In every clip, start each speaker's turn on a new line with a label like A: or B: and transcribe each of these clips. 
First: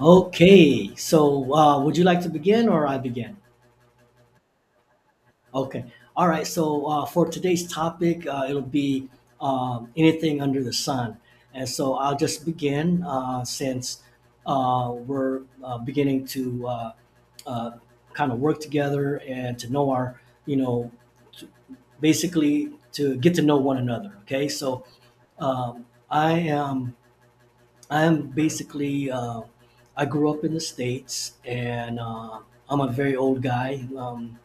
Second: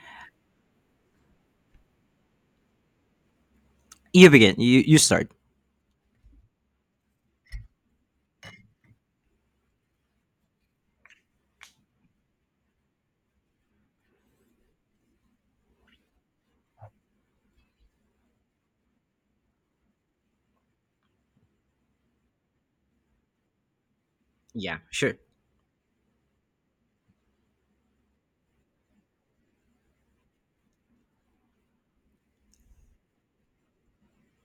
A: Okay, would you like to begin or I begin?
B: You begin. You start.
A: Okay, all right. For today's topic, it'll be anything under the sun, and so I'll just begin since we're beginning to uh, kind of work together and to know our, you know, to, basically to get to know one another. Okay,
B: Yeah,
A: so
B: sure.
A: I am. I'm basically I grew up in the states, and I'm a very old guy.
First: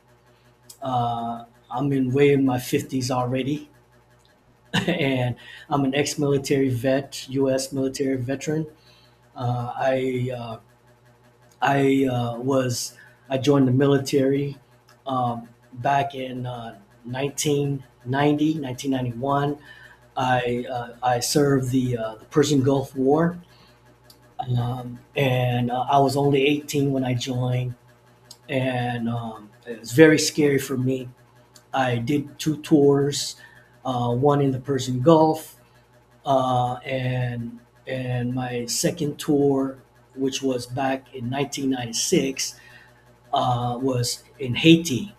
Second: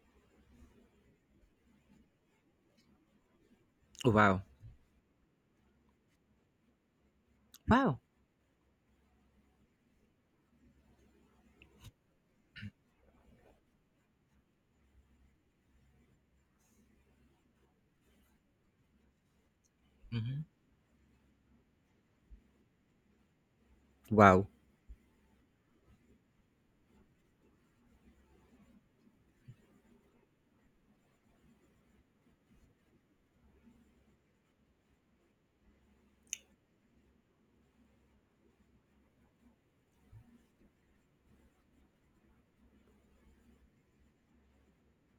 A: uh, I'm in way in my fifties already,
B: Wow.
A: and I'm an ex-military vet, U.S.
B: Wow.
A: military veteran. Uh, I uh, I uh, was I joined the military back in 1990, 1991.
B: Hmm.
A: I served the Persian Gulf War.
B: Wow.
A: And I was only 18 when I joined, and it was very scary for me. I did two tours, one in the Persian Gulf, uh, and and my second tour, which was back in 1996, was in Haiti,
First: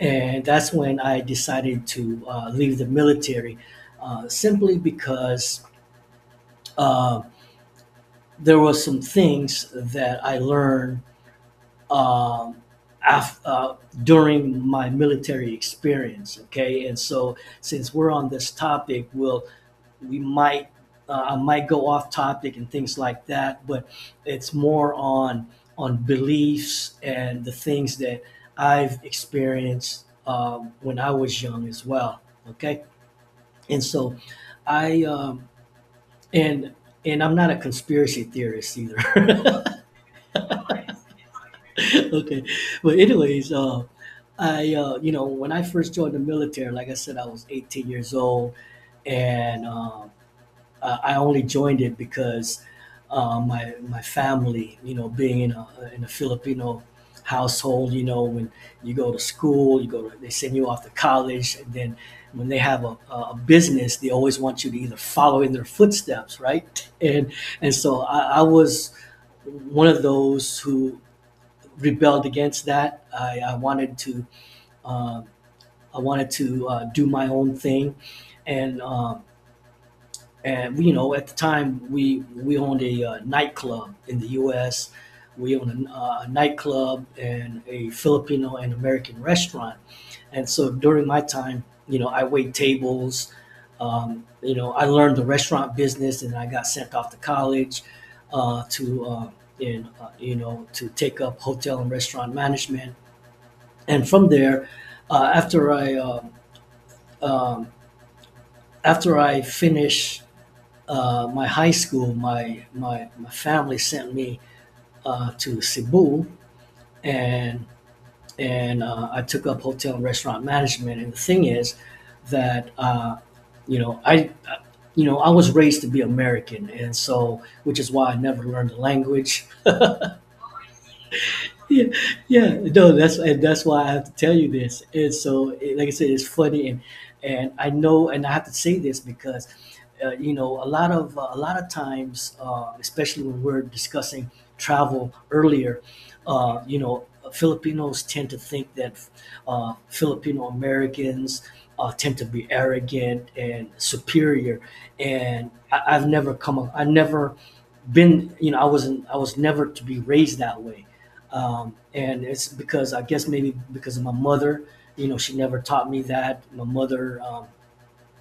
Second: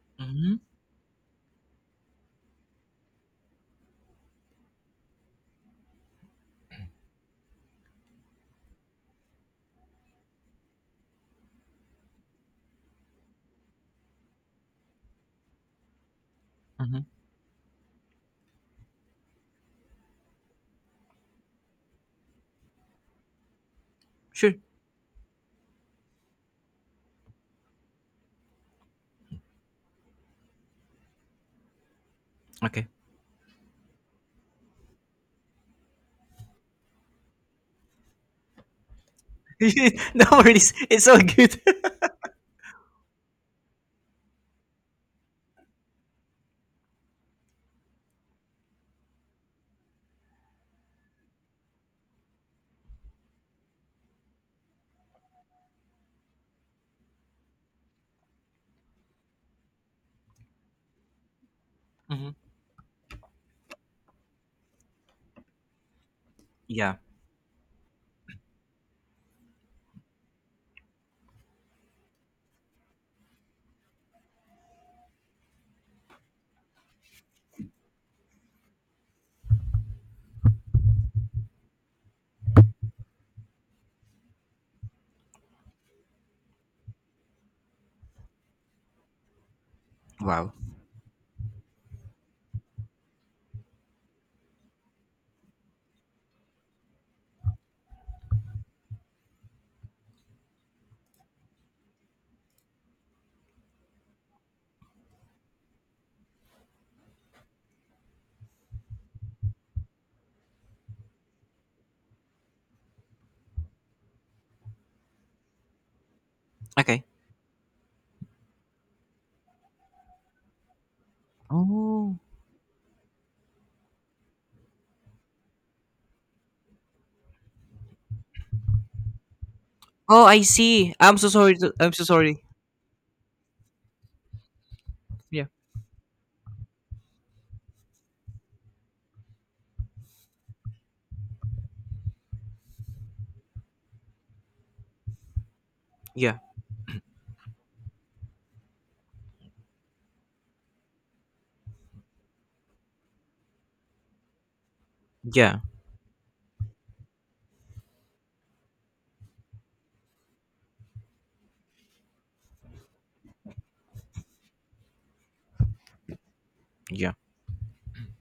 A: and
B: Hmm.
A: that's when I decided to leave the military, simply because uh, there were some things that I learned um, af- uh, during my military experience. Okay, and
B: Hmm.
A: so since we're on this topic, we'll we might I might go off topic and things like that, but it's
B: Sure.
A: more on beliefs and the things that I've experienced when I was young as well. Okay,
B: Okay.
A: and so I and and I'm not a conspiracy theorist either.
B: No worries. It's so good.
A: okay, but anyways I you know when I first joined the military, like I said, I was 18 years old, and um, I only joined it because my family, you know, being in a Filipino household, you know, when you go to school, they send you off to college, and then
B: Mm-hmm.
A: when they have a, a business, they always want you to either follow in their footsteps, right?
B: Yeah.
A: And I was one of those who rebelled against that. I wanted to uh, do my own thing, and um, and you know, at the time we owned a nightclub in the U.S. We owned a nightclub and a Filipino and American restaurant, and
B: Wow.
A: so during my time, you know, I wait tables. You know, I learned the restaurant business, and I got sent off to college uh, to. Uh, you know, to take up hotel and restaurant management, and from there, uh, after I um um, after I finished my high school, my family sent me to Cebu,
B: Okay.
A: and and I took up hotel and restaurant management. And the thing is
B: Oh.
A: that you know I uh, you know, I was raised to be American, and so which is why I never learned the language.
B: Oh, I see. I'm so sorry.
A: Yeah,
B: I'm so sorry.
A: yeah. No, that's, and that's why I have to tell you this. And
B: Yeah.
A: so, like I said, it's funny, and I know, and I have to say this because you know, a lot of times, especially when we're discussing travel earlier,
B: Yeah.
A: you know, Filipinos tend to think that Filipino Americans tend to be arrogant and superior, and
B: Yeah.
A: I, I've never come. Up- I never been. You know, I was never to be raised that way, and it's because I guess maybe because of my mother. You know, she never taught me that. My
B: Yeah.
A: mother.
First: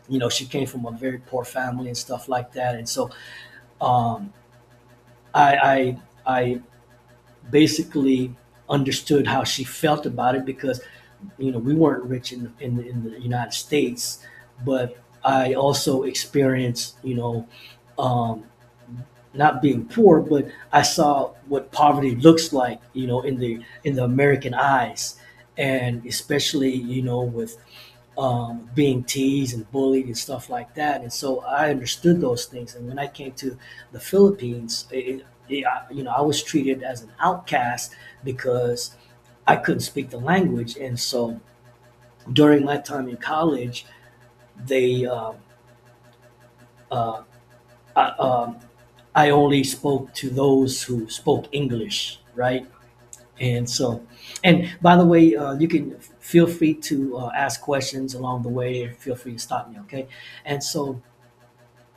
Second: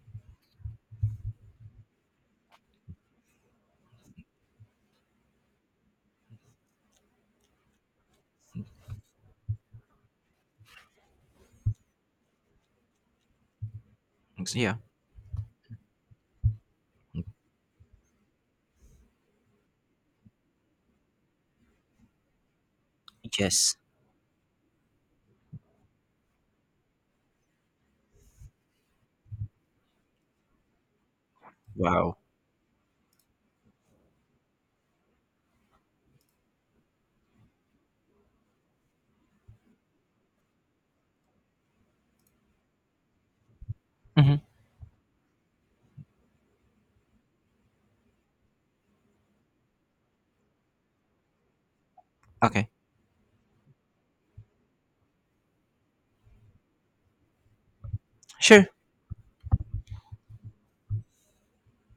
A: You know, she came from a very poor family and stuff like that, and so um, I, I I basically understood how she felt about it because, you know, we weren't rich in the United States,
B: Yeah.
A: but I also experienced, you know, um, not being poor, but I saw what poverty looks like, you know, in the
B: Yes.
A: in the American eyes, and especially, you know, with being teased and bullied and stuff like that. And so I
B: Wow.
A: understood those things. And when I came to the Philippines, you know, I was treated as an outcast because I couldn't speak the language. And so during my time in college,
B: Hmm.
A: they, um, uh, I, um, I only spoke to those who spoke English, right?
B: Okay.
A: And so, and by the way, you can feel free to ask questions along the
B: Sure.
A: way. Feel free to stop me, okay? And so,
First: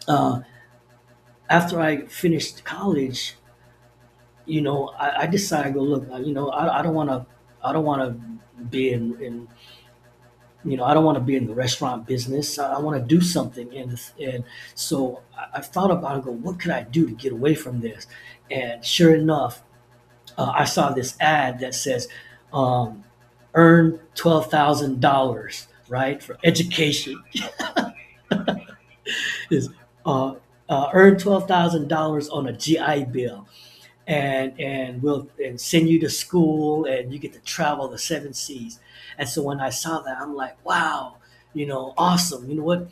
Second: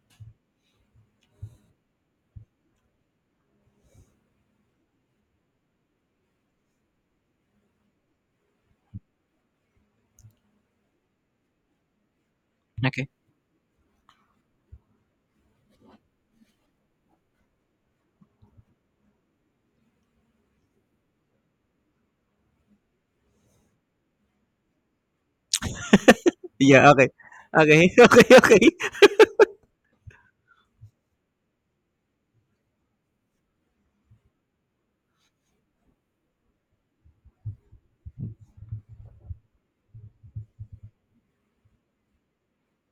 A: uh, after I finished college, you know, I decided to You know, I don't want to. I don't want to be in, in. You know, I don't want to be in the restaurant business. I want to
B: Okay.
A: do something. And so I thought about it. Go, what could I do to get away from this? And sure enough, I saw this ad that says, um, "Earn $12,000, right, for
B: Yeah. Okay.
A: education."
B: Okay. Okay. Okay.
A: Is uh, earn $12,000 on a GI Bill, and we'll and send you to school, and you get to travel the seven seas. And so when I saw that, I'm like, wow, you know, awesome. You know what?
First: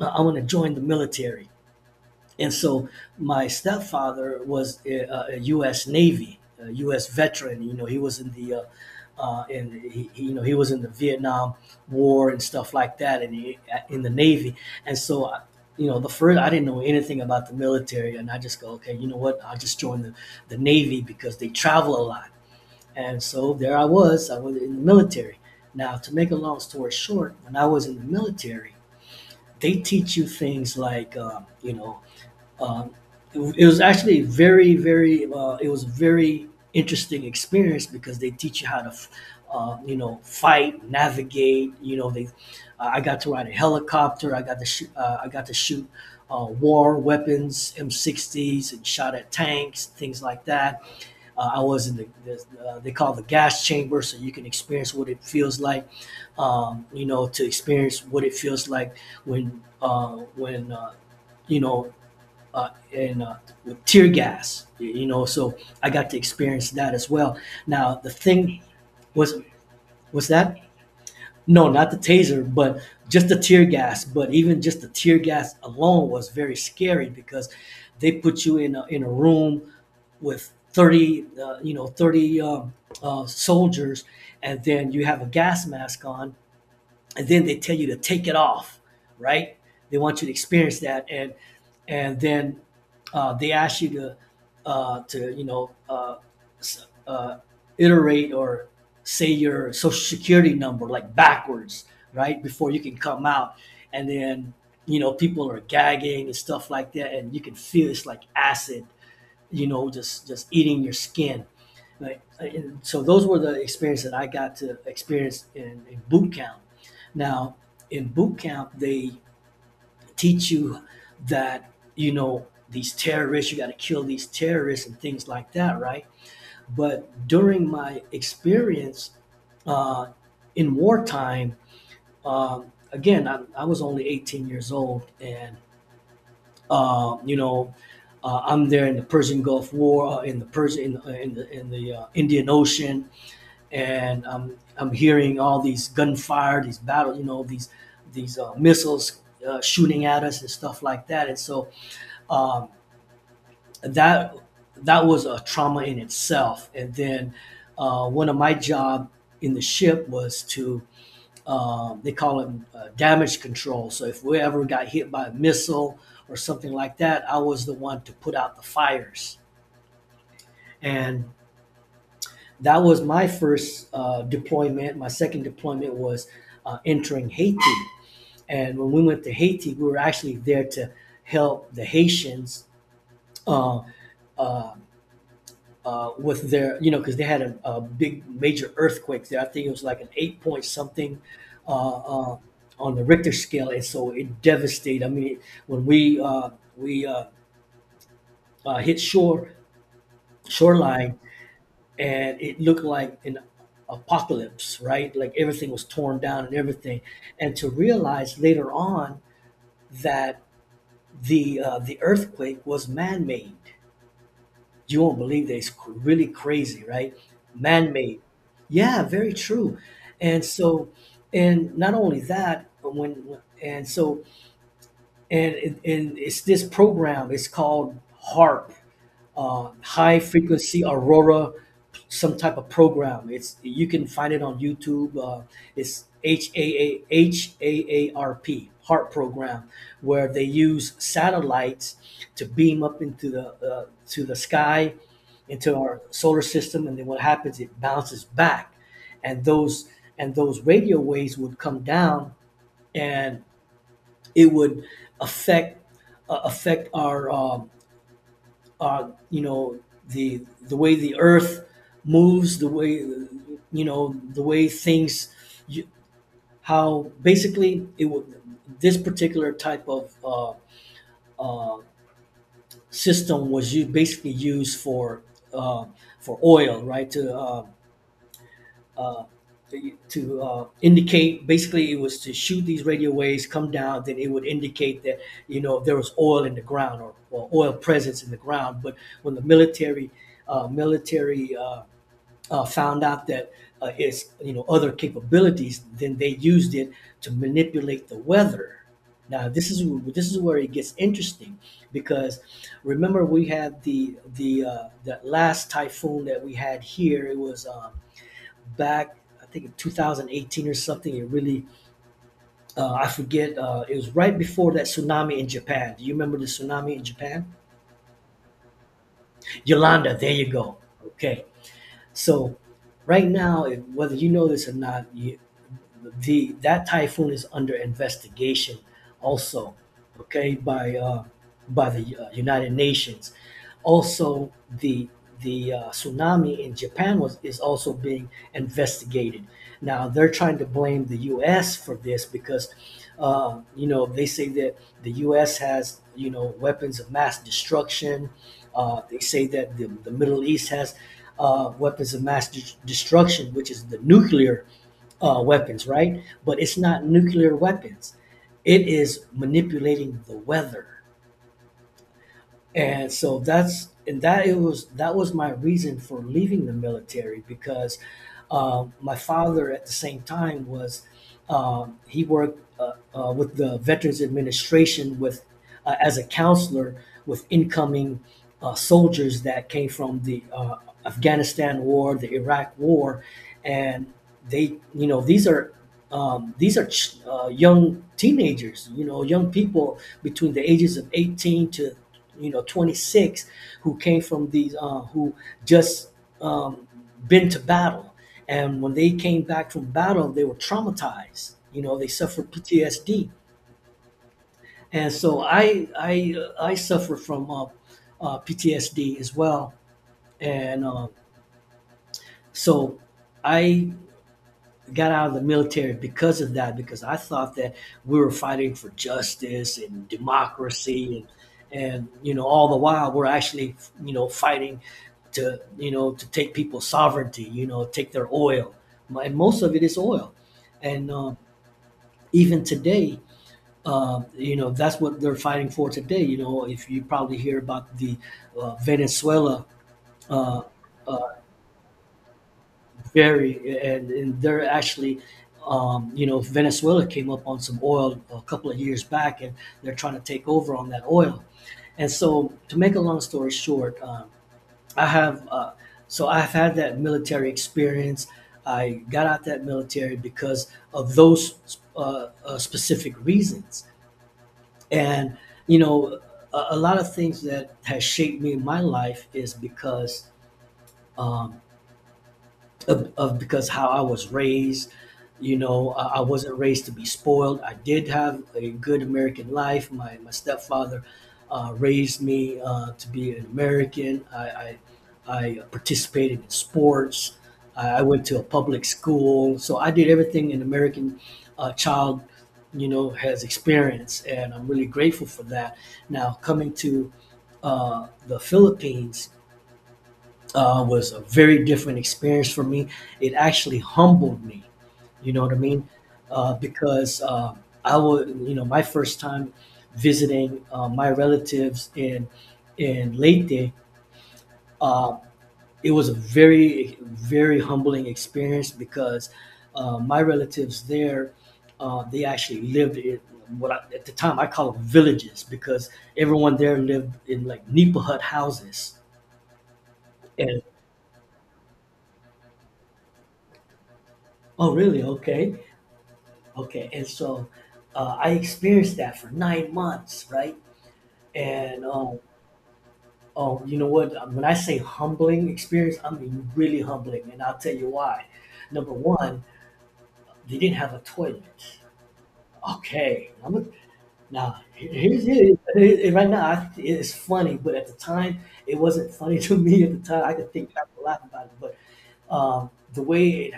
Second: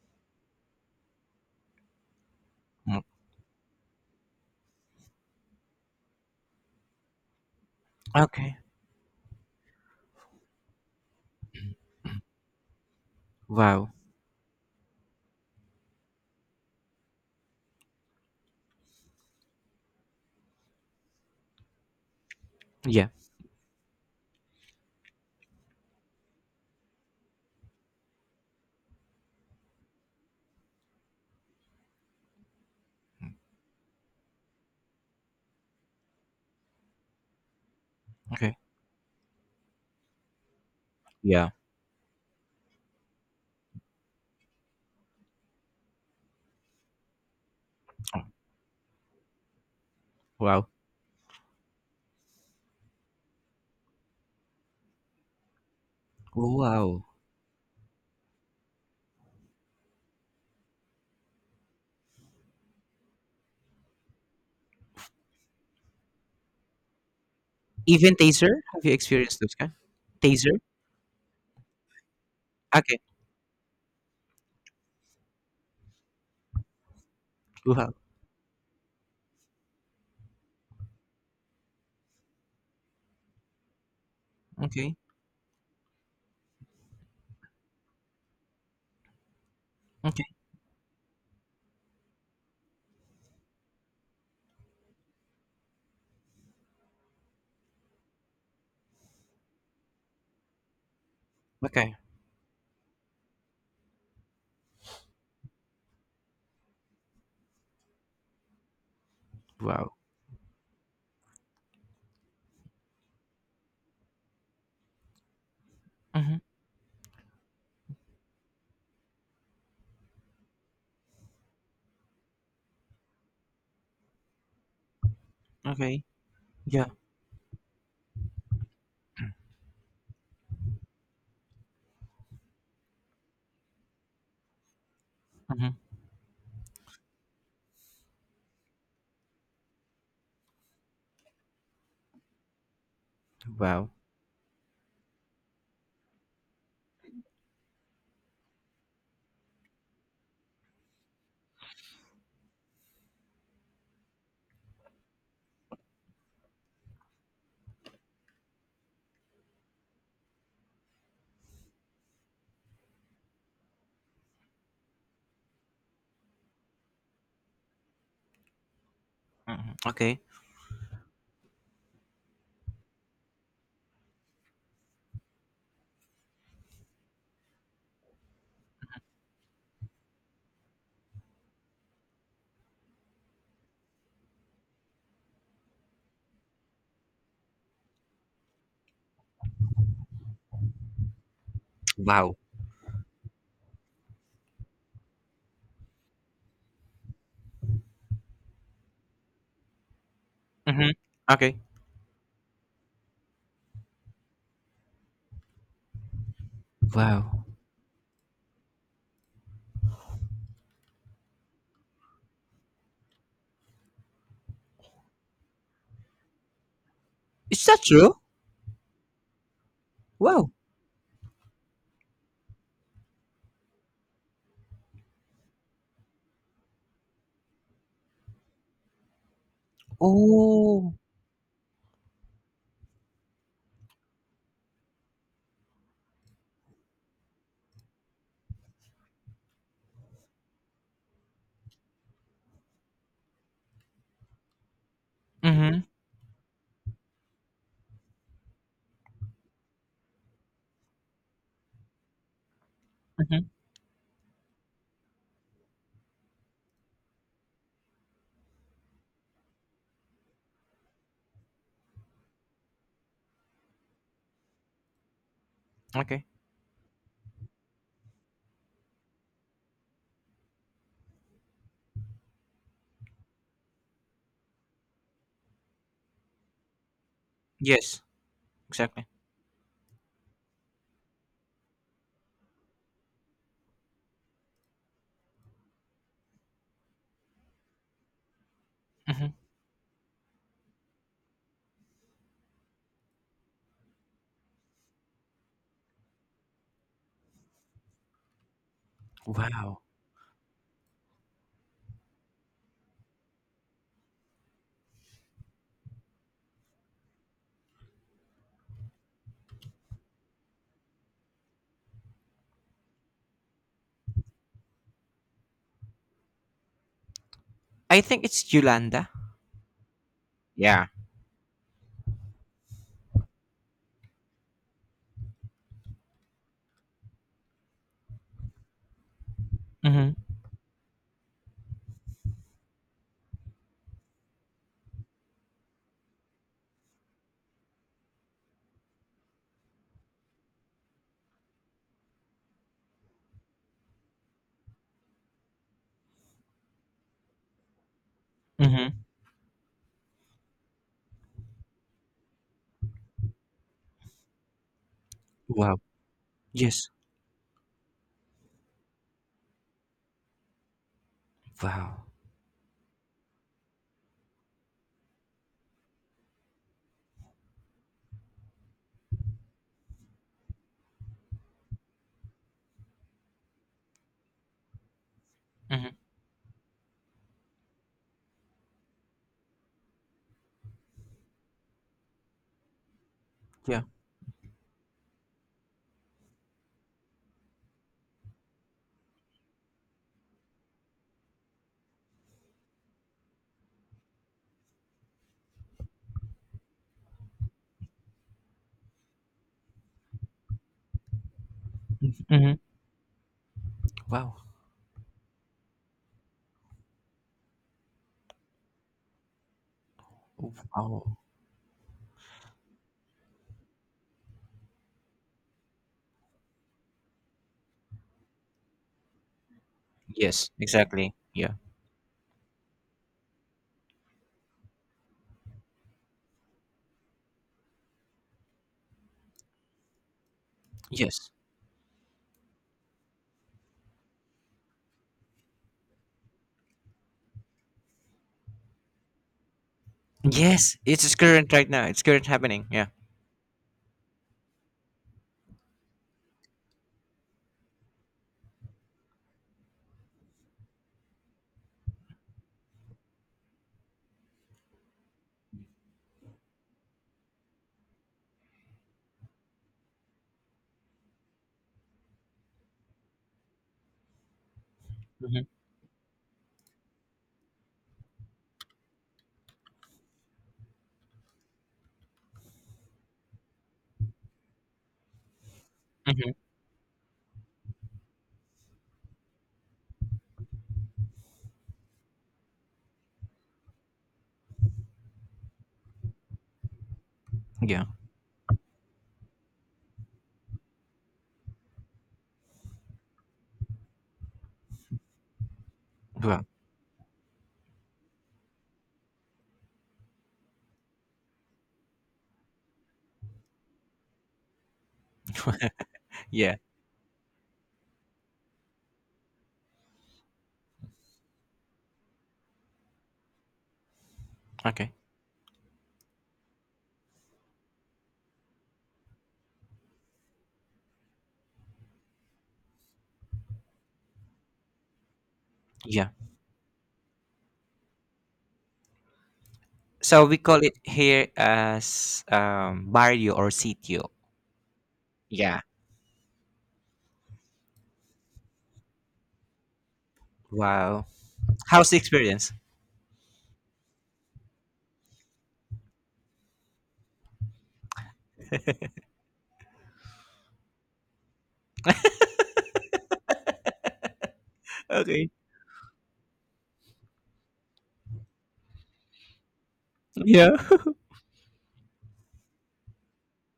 A: Want to join the military. And so
B: Mm,
A: my stepfather was a U.S. Navy, a U.S. veteran. You know, he was in
B: okay.
A: you know, he was in the Vietnam War and stuff like that, and he,
B: Wow.
A: in the Navy. And so, you know, the first I didn't know anything about the military, and I just go, okay, you know what? I'll just join the Navy because they travel a lot.
B: Yeah.
A: And so there I was. I was in the military. Now, to make a long story short, when I was in the military, they teach you things like, um, it was actually very, very. It was a very interesting experience because they
B: Okay.
A: teach you how to, you know, fight,
B: Yeah.
A: navigate. You know, they. I got to ride a helicopter. I got to shoot. I got to shoot war weapons, M60s, and shot at tanks, things like
B: Wow.
A: that. I was in they call it the gas chamber, so you can experience what it feels like.
B: Oh,
A: You
B: wow.
A: know, to experience what it feels like when you know and with tear gas. You know, so I got to experience that as well. Now the
B: Even taser?
A: thing
B: Have you
A: was
B: experienced those kind?
A: was that
B: Taser?
A: no, not the taser, but
B: Okay.
A: just the tear gas. But even just the tear gas alone was very scary because
B: Wow.
A: they put you in a room with 30, 30 soldiers, and then
B: Okay.
A: you have a gas mask on, and then they tell you to take it off, right? They want
B: Okay.
A: you to experience that, and then they ask you to uh, to you know uh, uh, iterate or say your social security number like backwards,
B: Okay.
A: right? Before you can come out, and then you know people are gagging and stuff like that, and you can feel it's like acid, you know,
B: Wow.
A: just eating your skin. Like, and so those were the experience that I got to experience in boot
B: Mm-hmm.
A: camp. Now in boot camp, they teach you that, you know, these terrorists, you got to kill these terrorists and things like that, right?
B: Okay. Yeah.
A: But during my experience uh, in wartime, again, I was only 18 years old, and
B: Mm-hmm.
A: you know, I'm there in the Persian Gulf War, in the Persian, in the Indian Ocean,
B: Wow.
A: and I'm hearing all these gunfire, these battles, you know, these missiles shooting at us and stuff like that. And so um, that that was a trauma in itself. And then one of my job in the ship was to they call it damage control. So if we ever got hit by a missile or something like that, I was the one to put out the fires.
B: Hmm. Okay.
A: And that was my first deployment. My second deployment was entering Haiti. And when we went to Haiti, we were actually there to help the Haitians uh, uh, with their, you know, because they had a big major earthquake there. I think it was like an 8 point something uh, uh,
B: Wow.
A: on the Richter scale, and so it devastated. I mean, when we hit shore
B: Mm-hmm.
A: shoreline,
B: Okay.
A: and it looked like an apocalypse, right? Like everything was torn down and everything,
B: Wow.
A: and to realize later on that the earthquake was man made. You won't believe that. Really crazy, right?
B: Is that true?
A: Man-made. Yeah, very true. And
B: Wow.
A: so, and not only that, but when and so and and it's this program. It's called HARP, High Frequency
B: Oh.
A: Aurora some type of program. It's You can find it on YouTube. It's HAAHAARP Heart Program, where they use satellites to beam up into the to the sky, into
B: Mm-hmm.
A: our solar system, and then what happens? It bounces back, and those and those radio waves would come down, and
B: Mm-hmm.
A: it would affect affect our uh, you know the way the earth moves, the way, the way things, you,
B: Okay.
A: how basically it would, this particular type of uh, system was used, basically used uh, for oil, right? To
B: Yes. Exactly.
A: uh, indicate, basically it was to shoot these radio waves, come down, then it would indicate that there was oil in the ground, or oil presence in the ground, but
B: Mm-hmm.
A: when the military found out that it's you know other capabilities, then they used it to manipulate the weather. Now
B: Wow.
A: this is where it gets interesting, because remember we had the that last typhoon that we had here. It was, back, I think, 2018 or something. It really, I forget. It was right before that tsunami in Japan. Do you remember the tsunami in Japan?
B: I think it's Yolanda.
A: Yolanda, there you go.
B: Yeah.
A: Okay, so right now, if, whether you know this or not, you, the that typhoon is under investigation also,
B: Mm-hmm.
A: okay, by the United Nations. Also, the tsunami in Japan was is also being investigated. Now they're trying to blame the U.S. for this, because, they say that the U.S. has, weapons of mass destruction.
B: Mm-hmm.
A: They say that the Middle East has weapons of mass destruction, which is the nuclear
B: Wow.
A: weapons, right? But it's
B: Yes.
A: not nuclear weapons. It is manipulating the weather.
B: Wow.
A: And so that's and that it was that was my reason for leaving the military, because my father at the same time was, he worked with the Veterans Administration, with
B: Mm-hmm.
A: as a counselor with incoming soldiers that came from the Afghanistan War, the Iraq War,
B: Yeah.
A: and they you know these are young teenagers, young people between the ages of 18 to, 26, who came from these who just um, been to battle. And when they came back from battle, they were traumatized. They suffered
B: Mm-hmm.
A: PTSD,
B: Wow.
A: and so I suffer from PTSD as well, and
B: Wow.
A: so I got out of the military because of that, because I thought that we were fighting for justice and
B: Yes. Exactly.
A: democracy,
B: Yeah.
A: and all the while we're actually, fighting to, to take people's sovereignty, take their oil. And most of it is oil, and
B: Yes.
A: even today, that's what they're fighting for today. If you probably hear about the Venezuela, uh,
B: Yes, it's
A: uh,
B: current right now. It's current happening. Yeah.
A: very, and they're actually. Venezuela came up on some oil a couple of years back, and they're trying to take over on that oil. And so, to make a long story short, I have so I've had that military experience. I got out that military because of those specific reasons, and,
B: Mhm.
A: you know, a lot of things that has shaped me in my life is because um, of because how I was raised. I
B: Mhm.
A: wasn't raised to be spoiled. I did have a good American life. My stepfather raised me to be an American. I participated in sports.
B: Yeah.
A: I went to a public school, so I did everything an American child, has experienced, and I'm really grateful for that. Now,
B: Well.
A: coming to the Philippines was a very different experience for me. It actually humbled me. You know what I mean?
B: Yeah.
A: Because I would, you know, my first time visiting my relatives in Leyte,
B: Okay.
A: uh, it was a very, very humbling experience, because my relatives there, they actually lived in what I, at the time, I call them villages, because
B: Yeah.
A: everyone there lived in like Nipa hut houses.
B: So we call
A: And
B: it here as barrio or sitio.
A: oh, really? Okay.
B: Yeah.
A: Okay, and so I experienced that for 9 months, right?
B: Wow.
A: And
B: How's the experience?
A: You know what? When I say humbling experience, I mean really humbling, and I'll tell you why. Number one, they didn't have a toilet. Okay, now here- here's
B: Okay.
A: here- right now. It's funny, but at the time, it wasn't funny to me. At the time, I could
B: Yeah.
A: think back and laugh about it, but um, the way it,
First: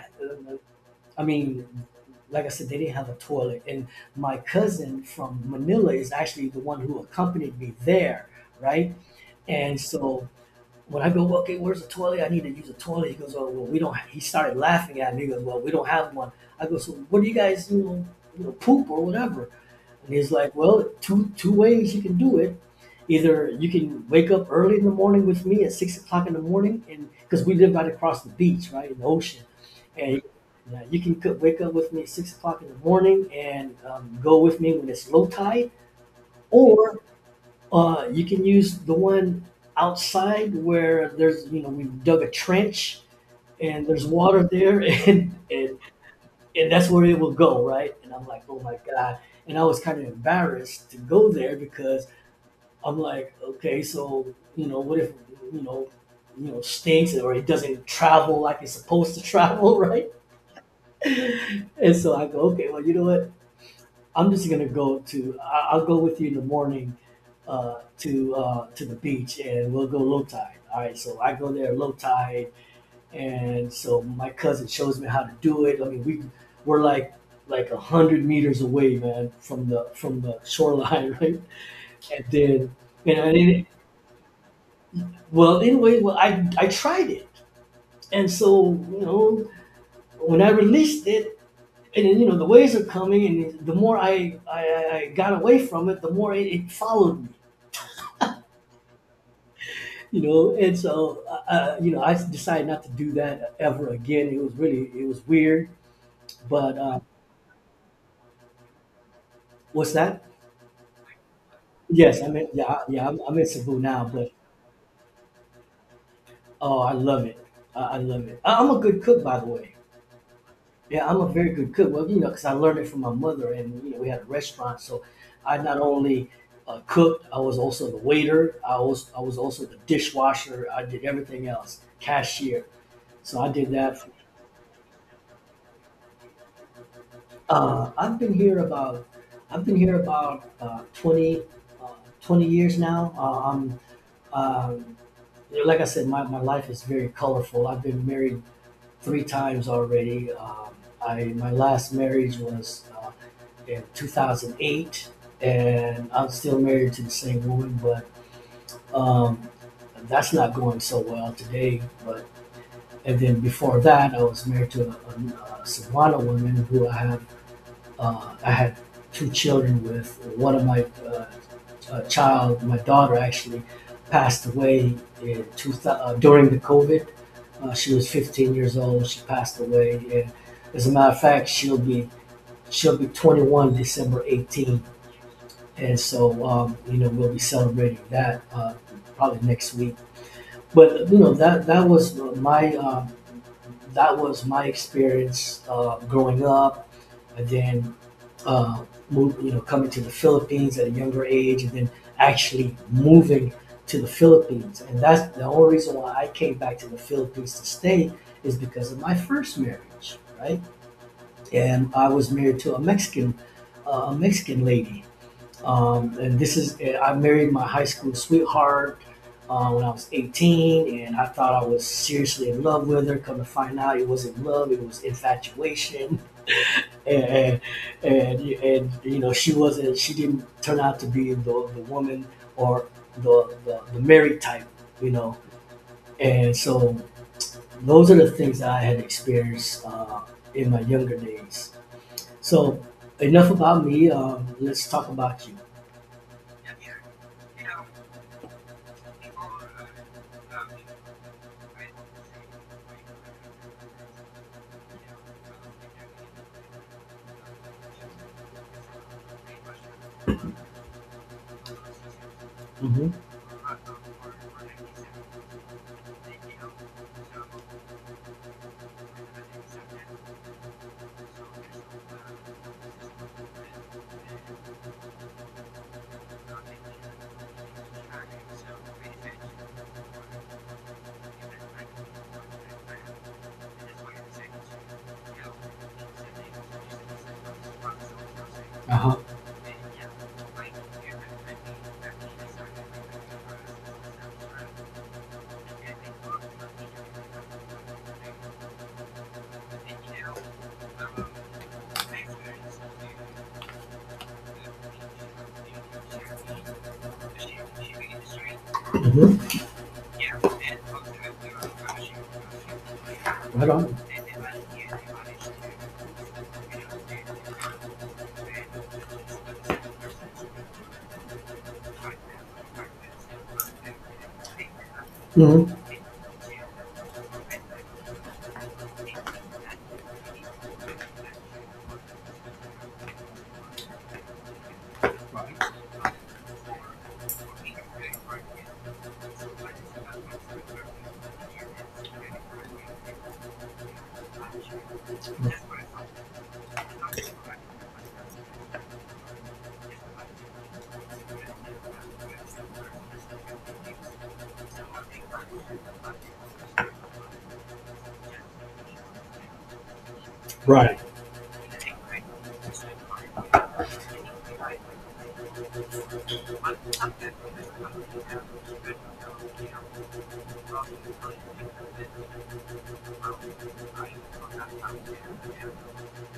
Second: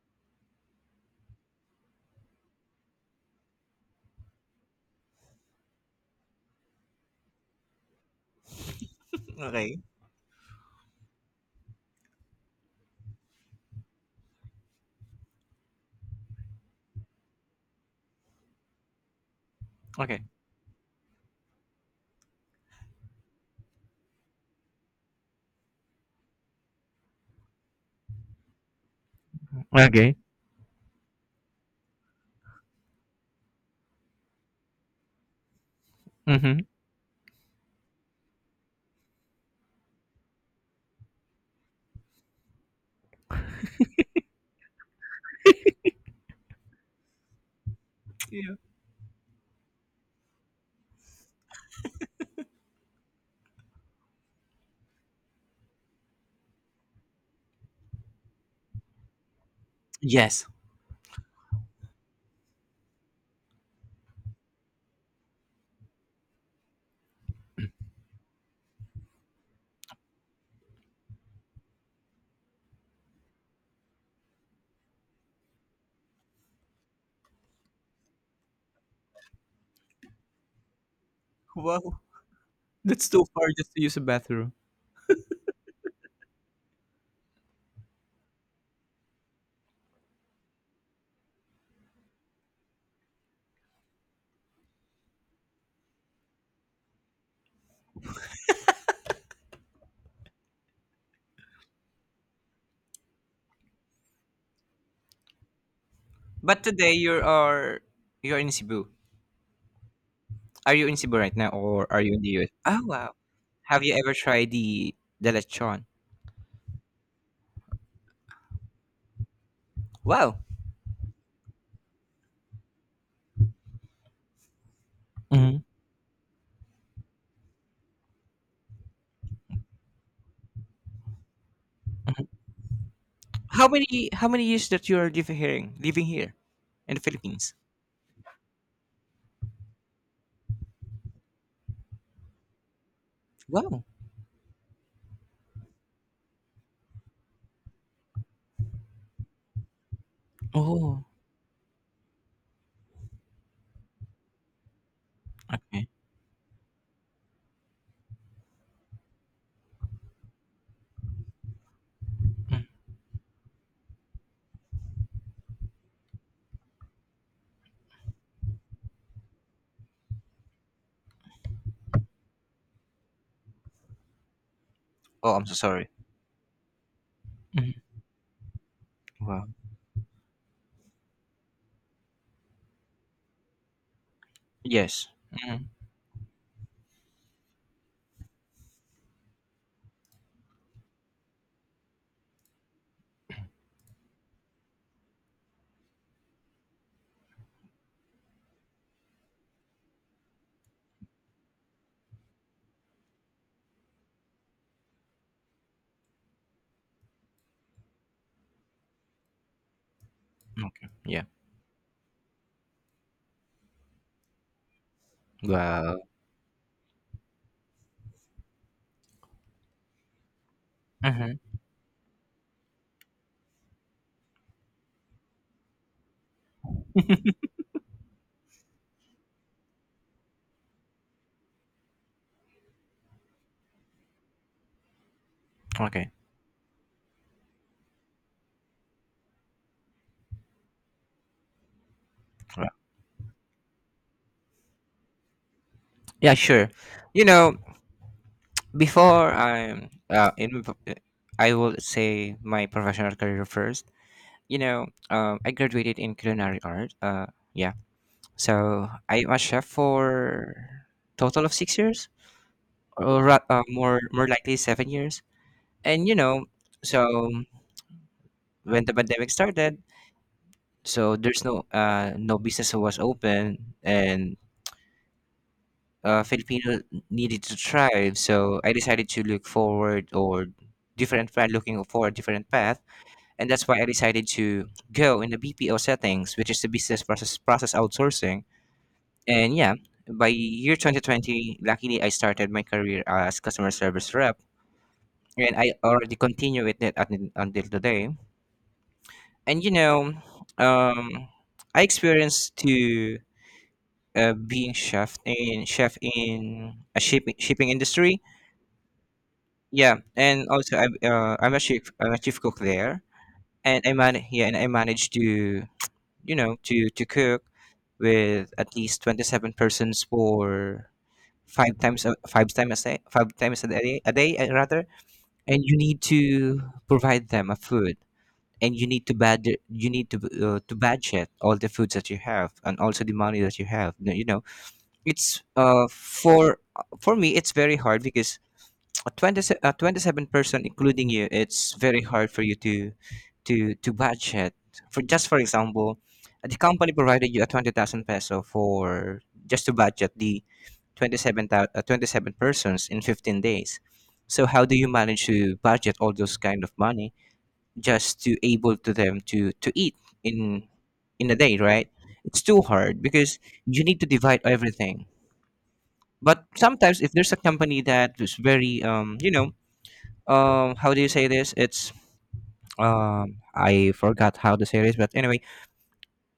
A: I mean, like I said, they didn't have a toilet. And my cousin from Manila is actually the one who accompanied me there, right?
B: Okay.
A: And so when I go, okay, where's the toilet? I need to use a toilet. He goes, oh, well, we don't. He started laughing at me. He goes, well, we don't have one. I go, so what do you guys, poop or whatever? And
B: Okay.
A: he's like, well, two ways you can do it. Either you can wake up early in the morning with me at 6 o'clock in the morning, and because we live right across the beach, right in the ocean,
B: Okay.
A: and you can wake up with me at 6 o'clock in the morning and go with me when it's low tide,
B: Mm-hmm.
A: or you can use the one outside, where there's, we've dug a trench, and there's water there, and, and and that's where it will go, right? And I'm like,
B: Yeah.
A: oh my god. And I was kind of embarrassed to go there, because I'm like, okay, so, what if, you know, stinks or it doesn't travel like it's supposed to travel, right?
B: Yes.
A: And so I go, okay, well, you know what? I'm just gonna go to. I'll go with you in the morning, to the beach, and we'll go low tide. All right, so I go there low tide, and so my cousin shows me how to do it. I mean, we're like 100 meters away, man, from the shoreline, right?
B: Wow.
A: And then,
B: That's
A: you know,
B: too
A: and
B: far
A: it,
B: just to use a bathroom.
A: well, anyway, well, I tried it. And so, when I released it, and then, the waves are coming, and the more I got away from it, the more it followed me. And so I decided not to do that ever again. It was weird.
B: But
A: But
B: today you're in Cebu.
A: what's that?
B: Are you in Cebu right now or are you
A: Yes,
B: in the
A: I'm in.
B: US?
A: Yeah,
B: Oh, wow.
A: I'm in Cebu
B: Have you
A: now.
B: ever
A: But
B: tried the lechon?
A: oh, I love it. I love it. I'm a good cook, by the way.
B: Wow.
A: Yeah, I'm a very good cook. Well, because I learned it from my mother, and, we had a restaurant, so I
B: Hmm.
A: not only cooked, I was also the waiter. I was also the dishwasher. I did everything else,
B: Hmm.
A: cashier. So I
B: How
A: did that.
B: many how many years that you are living here in the Philippines?
A: Uh, I've been here about I've been here about uh, 20, uh, 20 years now.
B: Wow.
A: Um, like I said, my life is very colorful. I've been married three times already.
B: Oh,
A: I My last marriage was in 2008,
B: okay.
A: and I'm still married to the same woman, but um, that's not going so well today. But
B: Mm.
A: And then before that, I was married to a Savannah woman, who I had two children with. One of my child, my daughter actually, passed away
B: Oh, I'm
A: in
B: so
A: two
B: sorry.
A: during the COVID. She
B: Mhm.
A: was 15 years old. She
B: Wow.
A: passed away, and as a matter of fact, she'll be 21 December 18,
B: Yes. Mhm.
A: and so we'll be celebrating that probably next week. But that was my experience growing up. And then uh, coming to the Philippines at a younger age, and then actually moving to the Philippines. And that's the only reason why I came back to the Philippines to stay, is because of my first marriage, right?
B: Okay. Yeah.
A: And I was married to a Mexican, a Mexican lady.
B: Wow.
A: And I married my high school sweetheart when I was 18, and I
B: Hmm.
A: thought I was seriously in love with her. Come to find out, it wasn't love; it was infatuation. And and, and you know she didn't turn out to be the woman, or the married type. you know
B: Okay.
A: and so those are the things that I had experienced in my younger days.
B: Wow.
A: So enough about me. Let's talk about you.
B: Yeah, sure. You know, before I'm in, my prof- I will say my professional career first. You know, I graduated in culinary art. Yeah, so I'm a chef for total of 6 years,
A: Hmm.
B: or more likely 7 years. And you know, so when the pandemic started, so there's no business was open, and Filipino needed to thrive. So I decided to look forward, or different path, looking for a different path, and that's why I decided to go in the BPO settings, which is the business process outsourcing.
A: Uh-huh.
B: And yeah, by year 2020, luckily I started my career as customer service rep, and I already continue with it until today. And you know, um, I experienced to, being chef in a shipping industry.
A: Hmm.
B: Yeah, and also I'm a chief cook there,
A: Right
B: and I
A: on.
B: man yeah, and I managed to, you know, to cook with at least 27 persons for five times a day, five times a day, a day, rather, and
A: Hmm.
B: you need to provide them a food, and you need to, to budget all the foods that you have, and also the money that you have. No, you know, it's for me it's very hard because a 27 person including you, it's very hard for you to to budget. For, just for example, the company provided you a 20,000 peso for just to budget the 27 persons in 15 days. So how do you manage to budget all those kind of money just to able to them to, eat in
A: Right.
B: in a day, right? It's too hard because you need to divide everything. But sometimes if there's a company that is very, how do you say this? It's, um I forgot how to say this, but anyway,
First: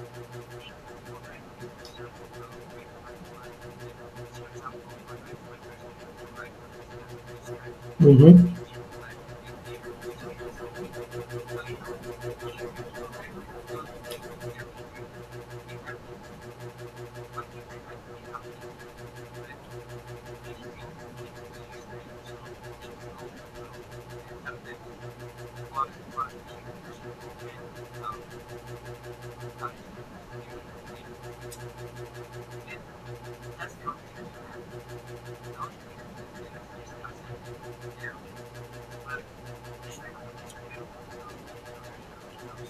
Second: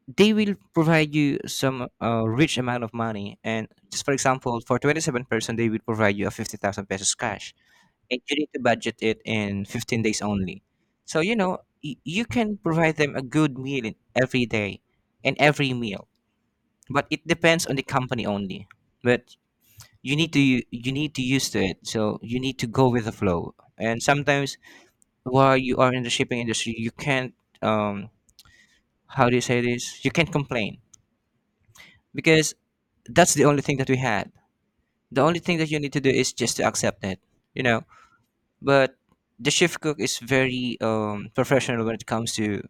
B: they will provide you some rich amount of money, and just for example for 27-person they will provide you a 50,000 pesos cash, and you need
A: Hmm.
B: to budget it in 15 days only. So, you know, you can provide them a good meal in every day and every meal, but it depends on the company only. But you need to use to it. So you need to go with the flow. And sometimes while you are in the shipping industry, you can't, um how do you say this? You can't complain because that's the only thing that we had. The only thing that you need to do is just to accept it. You know, but the chef cook is very professional when it comes to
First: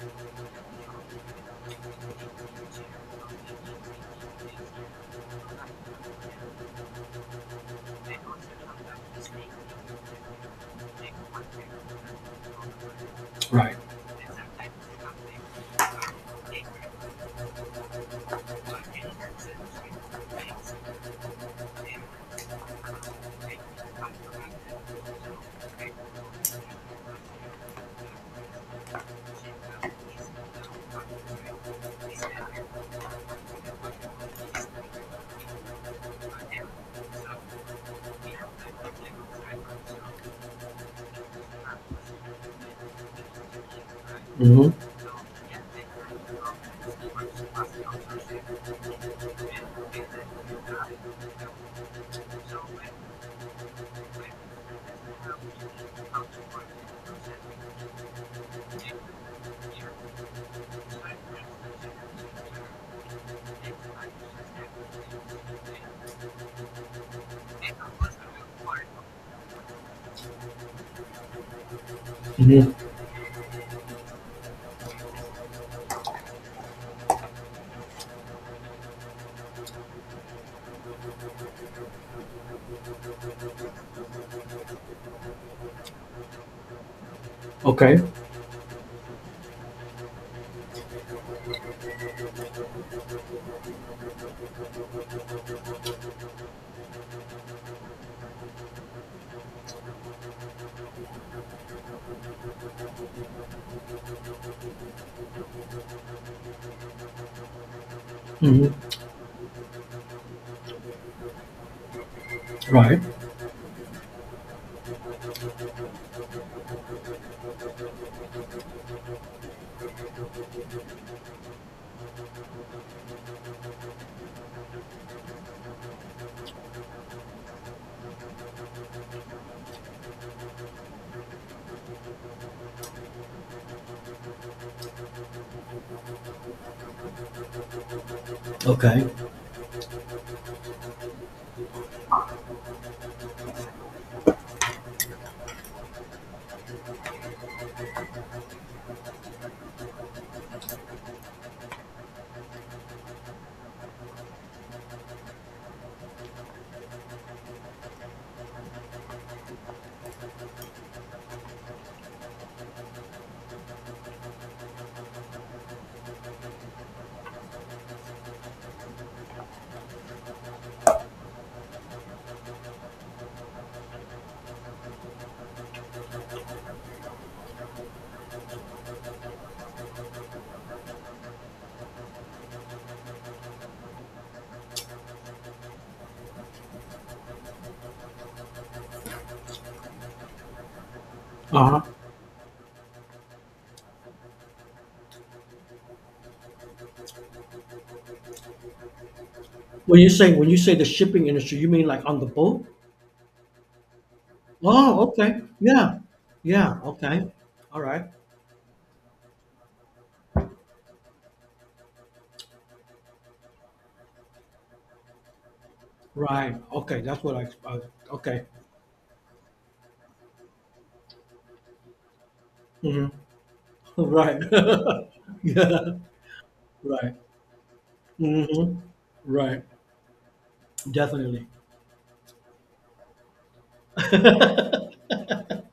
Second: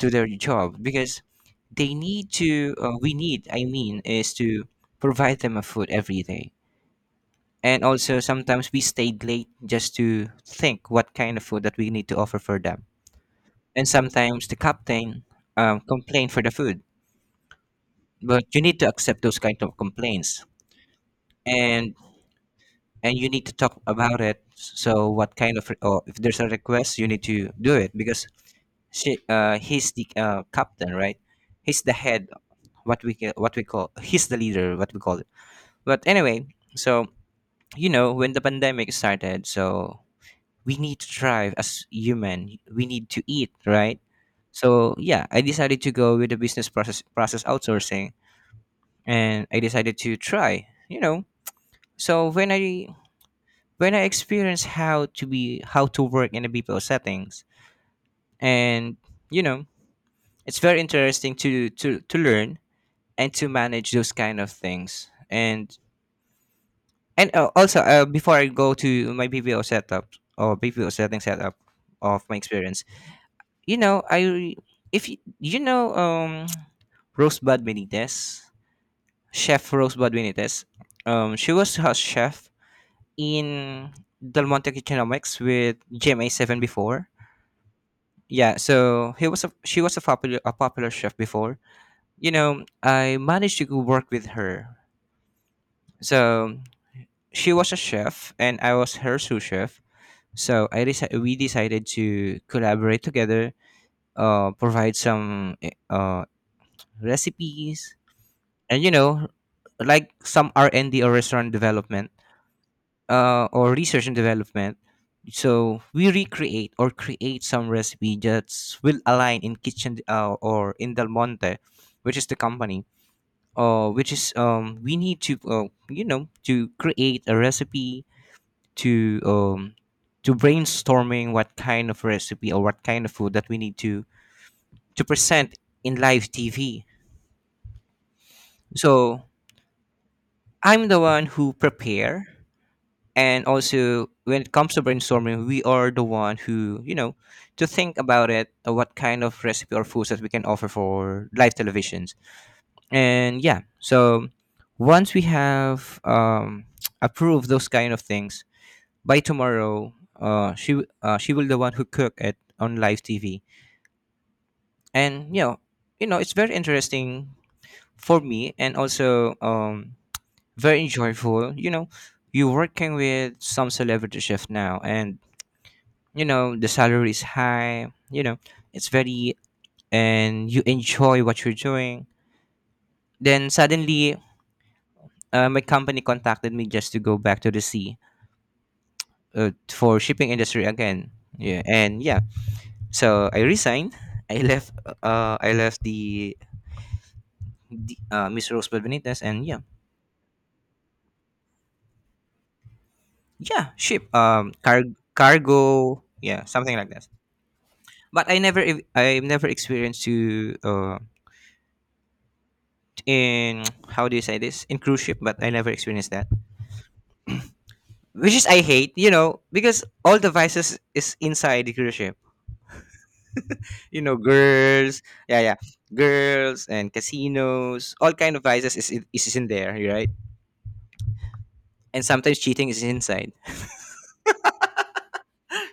B: their job, because they need to, we need I mean, is to provide them a food every day, and also sometimes we stayed late just to think what kind of food that we need to offer for them,
A: Right.
B: and sometimes the captain, complain for the food, but you need to accept those kind of complaints, and you need to talk about it, so what kind of, or if there's a request, you need to do it because she he's the, captain, right? He's the head, what we call, he's the leader, what we call it, but anyway. So you know when the pandemic started, so we need to thrive as human, we need to eat, right?
A: Hmm.
B: So yeah, I decided to go with the business process outsourcing, and I decided to try, you know. So when I experienced how to work in a BPO settings, and you know it's very interesting to to learn and to manage those kind of things. And also, before I go to my BPO setup, or BPO setting setup, of my
A: Hmm.
B: experience. You know, I, if you, you know rosebud benitez chef Rosebud Benitez, she was house chef in Del Monte Kitchenomics with GMA7 before.
A: Okay.
B: Yeah, so he was a she was a popular chef before. You know I managed to go work with her. So she was a chef, and I was her sous chef. So we decided to collaborate together, provide some, recipes,
A: Hmm.
B: and you know, like some R&D, or restaurant development,
A: Right.
B: or research and development. So we recreate or create some recipe that will align in kitchen, or in Del Monte, which is the company. Which is, we need to, to create a recipe, to to brainstorming what kind of recipe or what kind of food that we need to present in live TV.
A: Okay.
B: So I'm the one who prepare, and also when it comes to brainstorming, we are the one who, to think about it, what kind of recipe or foods that we can offer for live televisions. And yeah, so once we have, approved those kind of things by tomorrow. She will the one who cook it on live TV. And you know it's very interesting for me, and also, very enjoyable. You know, you're working with some celebrity chef now, and you know the salary is high, you know. It's very and you enjoy what you're doing. Then suddenly, my company contacted me just to go back to the sea, for shipping industry again. Yeah. And yeah. So I resigned. I left. I left the, Miss Rosebud Benitez, and yeah, yeah, ship. Cargo. Yeah, something like that. But I never experienced to, in, how do you say this, in cruise ship. But I never experienced that,
A: Right. Okay. That's what I.
B: which
A: Okay.
B: is I hate. You know, because all the vices is inside the cruise ship.
A: Mm-hmm.
B: You know,
A: Right.
B: girls. Yeah, yeah,
A: Yeah.
B: girls and
A: Right.
B: casinos. All kind of vices
A: Mhm.
B: is in
A: Right.
B: there, right?
A: Definitely.
B: And sometimes cheating is inside.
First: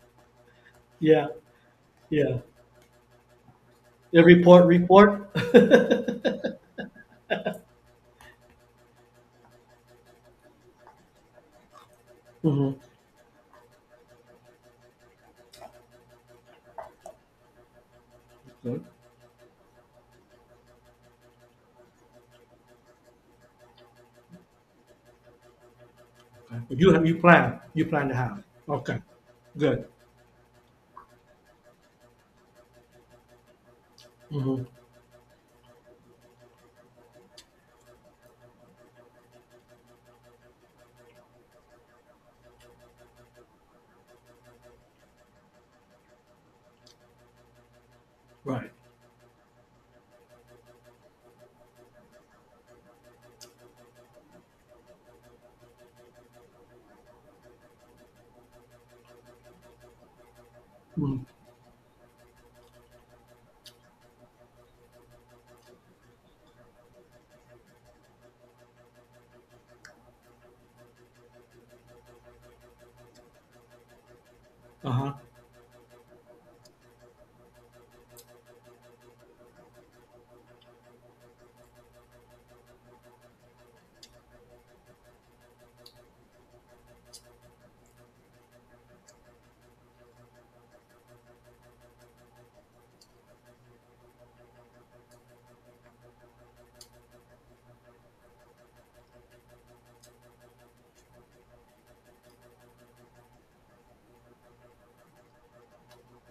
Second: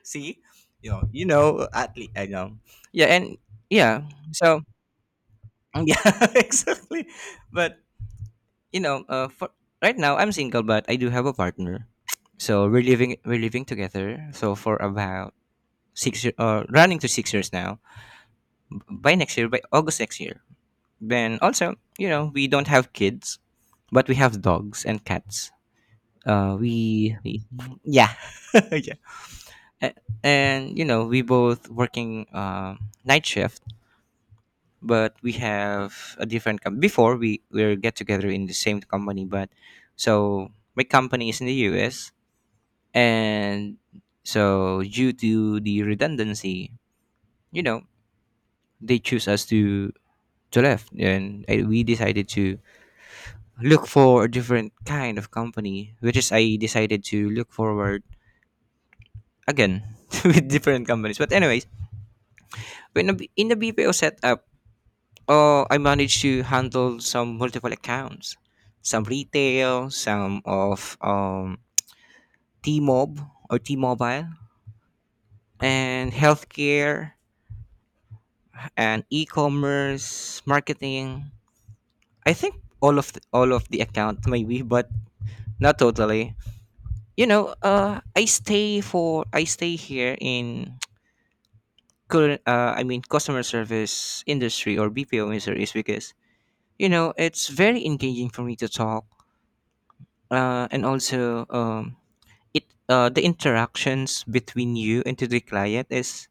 B: See,
A: Yeah.
B: at least I
A: Yeah.
B: know. Yeah, and yeah.
A: Every
B: So
A: what?
B: yeah, exactly. But you know, for right now I'm single, but I do have a partner. So
A: Mhm.
B: we're living together. So for about 6 year, running to 6 years now.
A: Good.
B: By next year, by August next year. Then also, you know, we don't have kids, but we have dogs and cats.
A: Okay. You
B: We
A: plan. You plan
B: Yeah.
A: to have.
B: Yeah.
A: Okay. Good.
B: A- and you know we both working, night shift,
A: Mhm.
B: but we have a different, before we get together in the same company, but, so my company is in the US, and so due to the redundancy, you know,
A: Right.
B: they choose us to left, and we decided to look for a different kind of company, which is I decided to look forward again, with different companies,
A: Mhm.
B: but anyways, when the in the BPO setup. I managed to handle some multiple accounts, some retail, some of, T-Mob T-Mobile,
A: Uh-huh.
B: and healthcare and e-commerce marketing. I think all of the, account maybe, but not totally. You know, I stay here in, current. I mean, customer service industry or BPO industry is because you know it's very engaging for me to talk. And also, it the interactions between you and to the client is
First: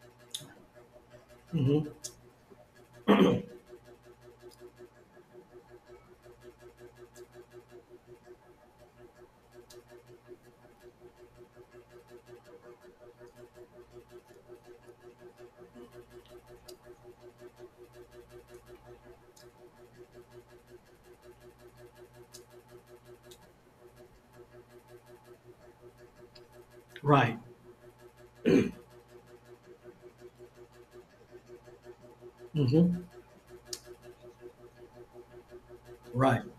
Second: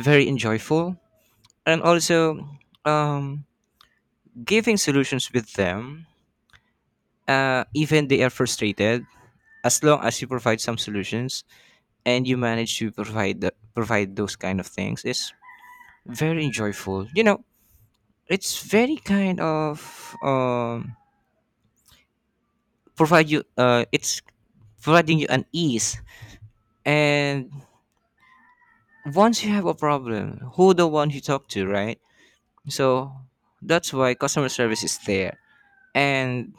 B: very enjoyable, and
A: Mhm.
B: also, um, giving solutions with them, even they are frustrated, as long as you provide some solutions and you manage to provide provide those kind of things is very enjoyable, you know. It's very kind of, um, provide you, it's providing you an ease,
A: Right.
B: and once you have a problem, who the one you talk to, right?
A: Mhm.
B: So that's why customer service is there.
A: Right.
B: And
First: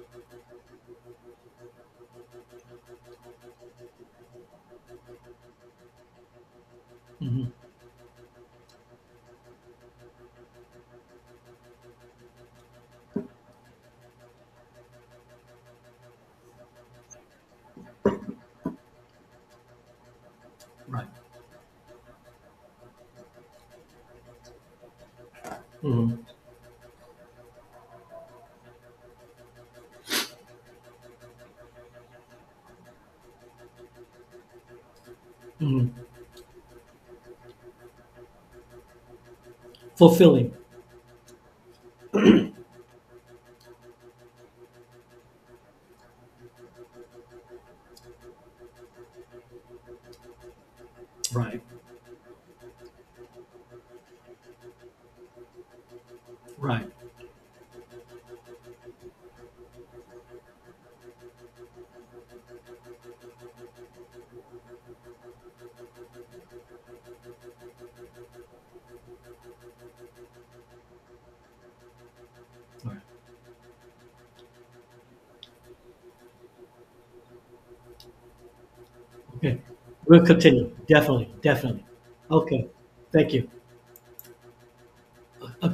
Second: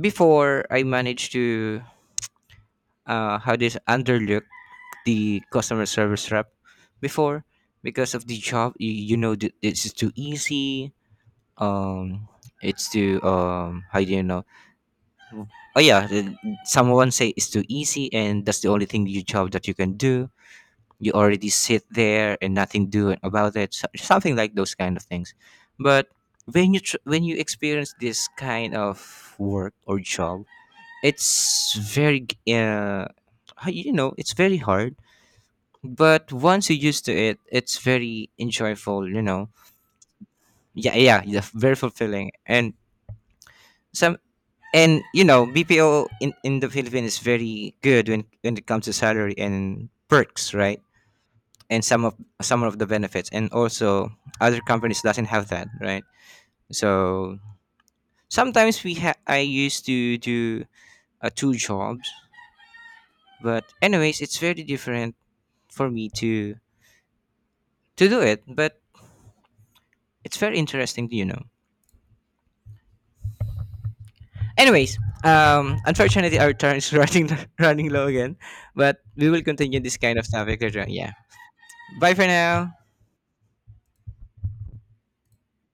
B: before I managed to, how this underlook the customer service rep before,
A: Mhm.
B: because of the job, it's too easy, um it's too, how do you know, oh yeah, someone say it's too easy, and that's the only thing you job that you can do. You already sit there and nothing doing about it, something like those kind of things. But
A: Mhm.
B: when you experience this kind of work or job, it's very g- how- you know it's very hard,
A: Mhm.
B: but once you're used to it, it's very enjoyable, you know.
A: Fulfilling.
B: Yeah, yeah, yeah, very fulfilling. And some, and you know BPO in the Philippines is very good when it comes to salary and perks, right?
A: Right.
B: And some of the benefits, and also other companies doesn't have that, right?
A: Right.
B: So sometimes, I used to do, two jobs, but anyways it's very different for me to do it, but it's very interesting, you know.
A: Right.
B: Anyways, unfortunately our time is running low again, but we will
A: Okay.
B: continue this kind
A: We'll
B: of topic
A: continue.
B: later on. Yeah,
A: Definitely. Definitely.
B: bye for
A: Okay.
B: now.
A: Thank you. Okay.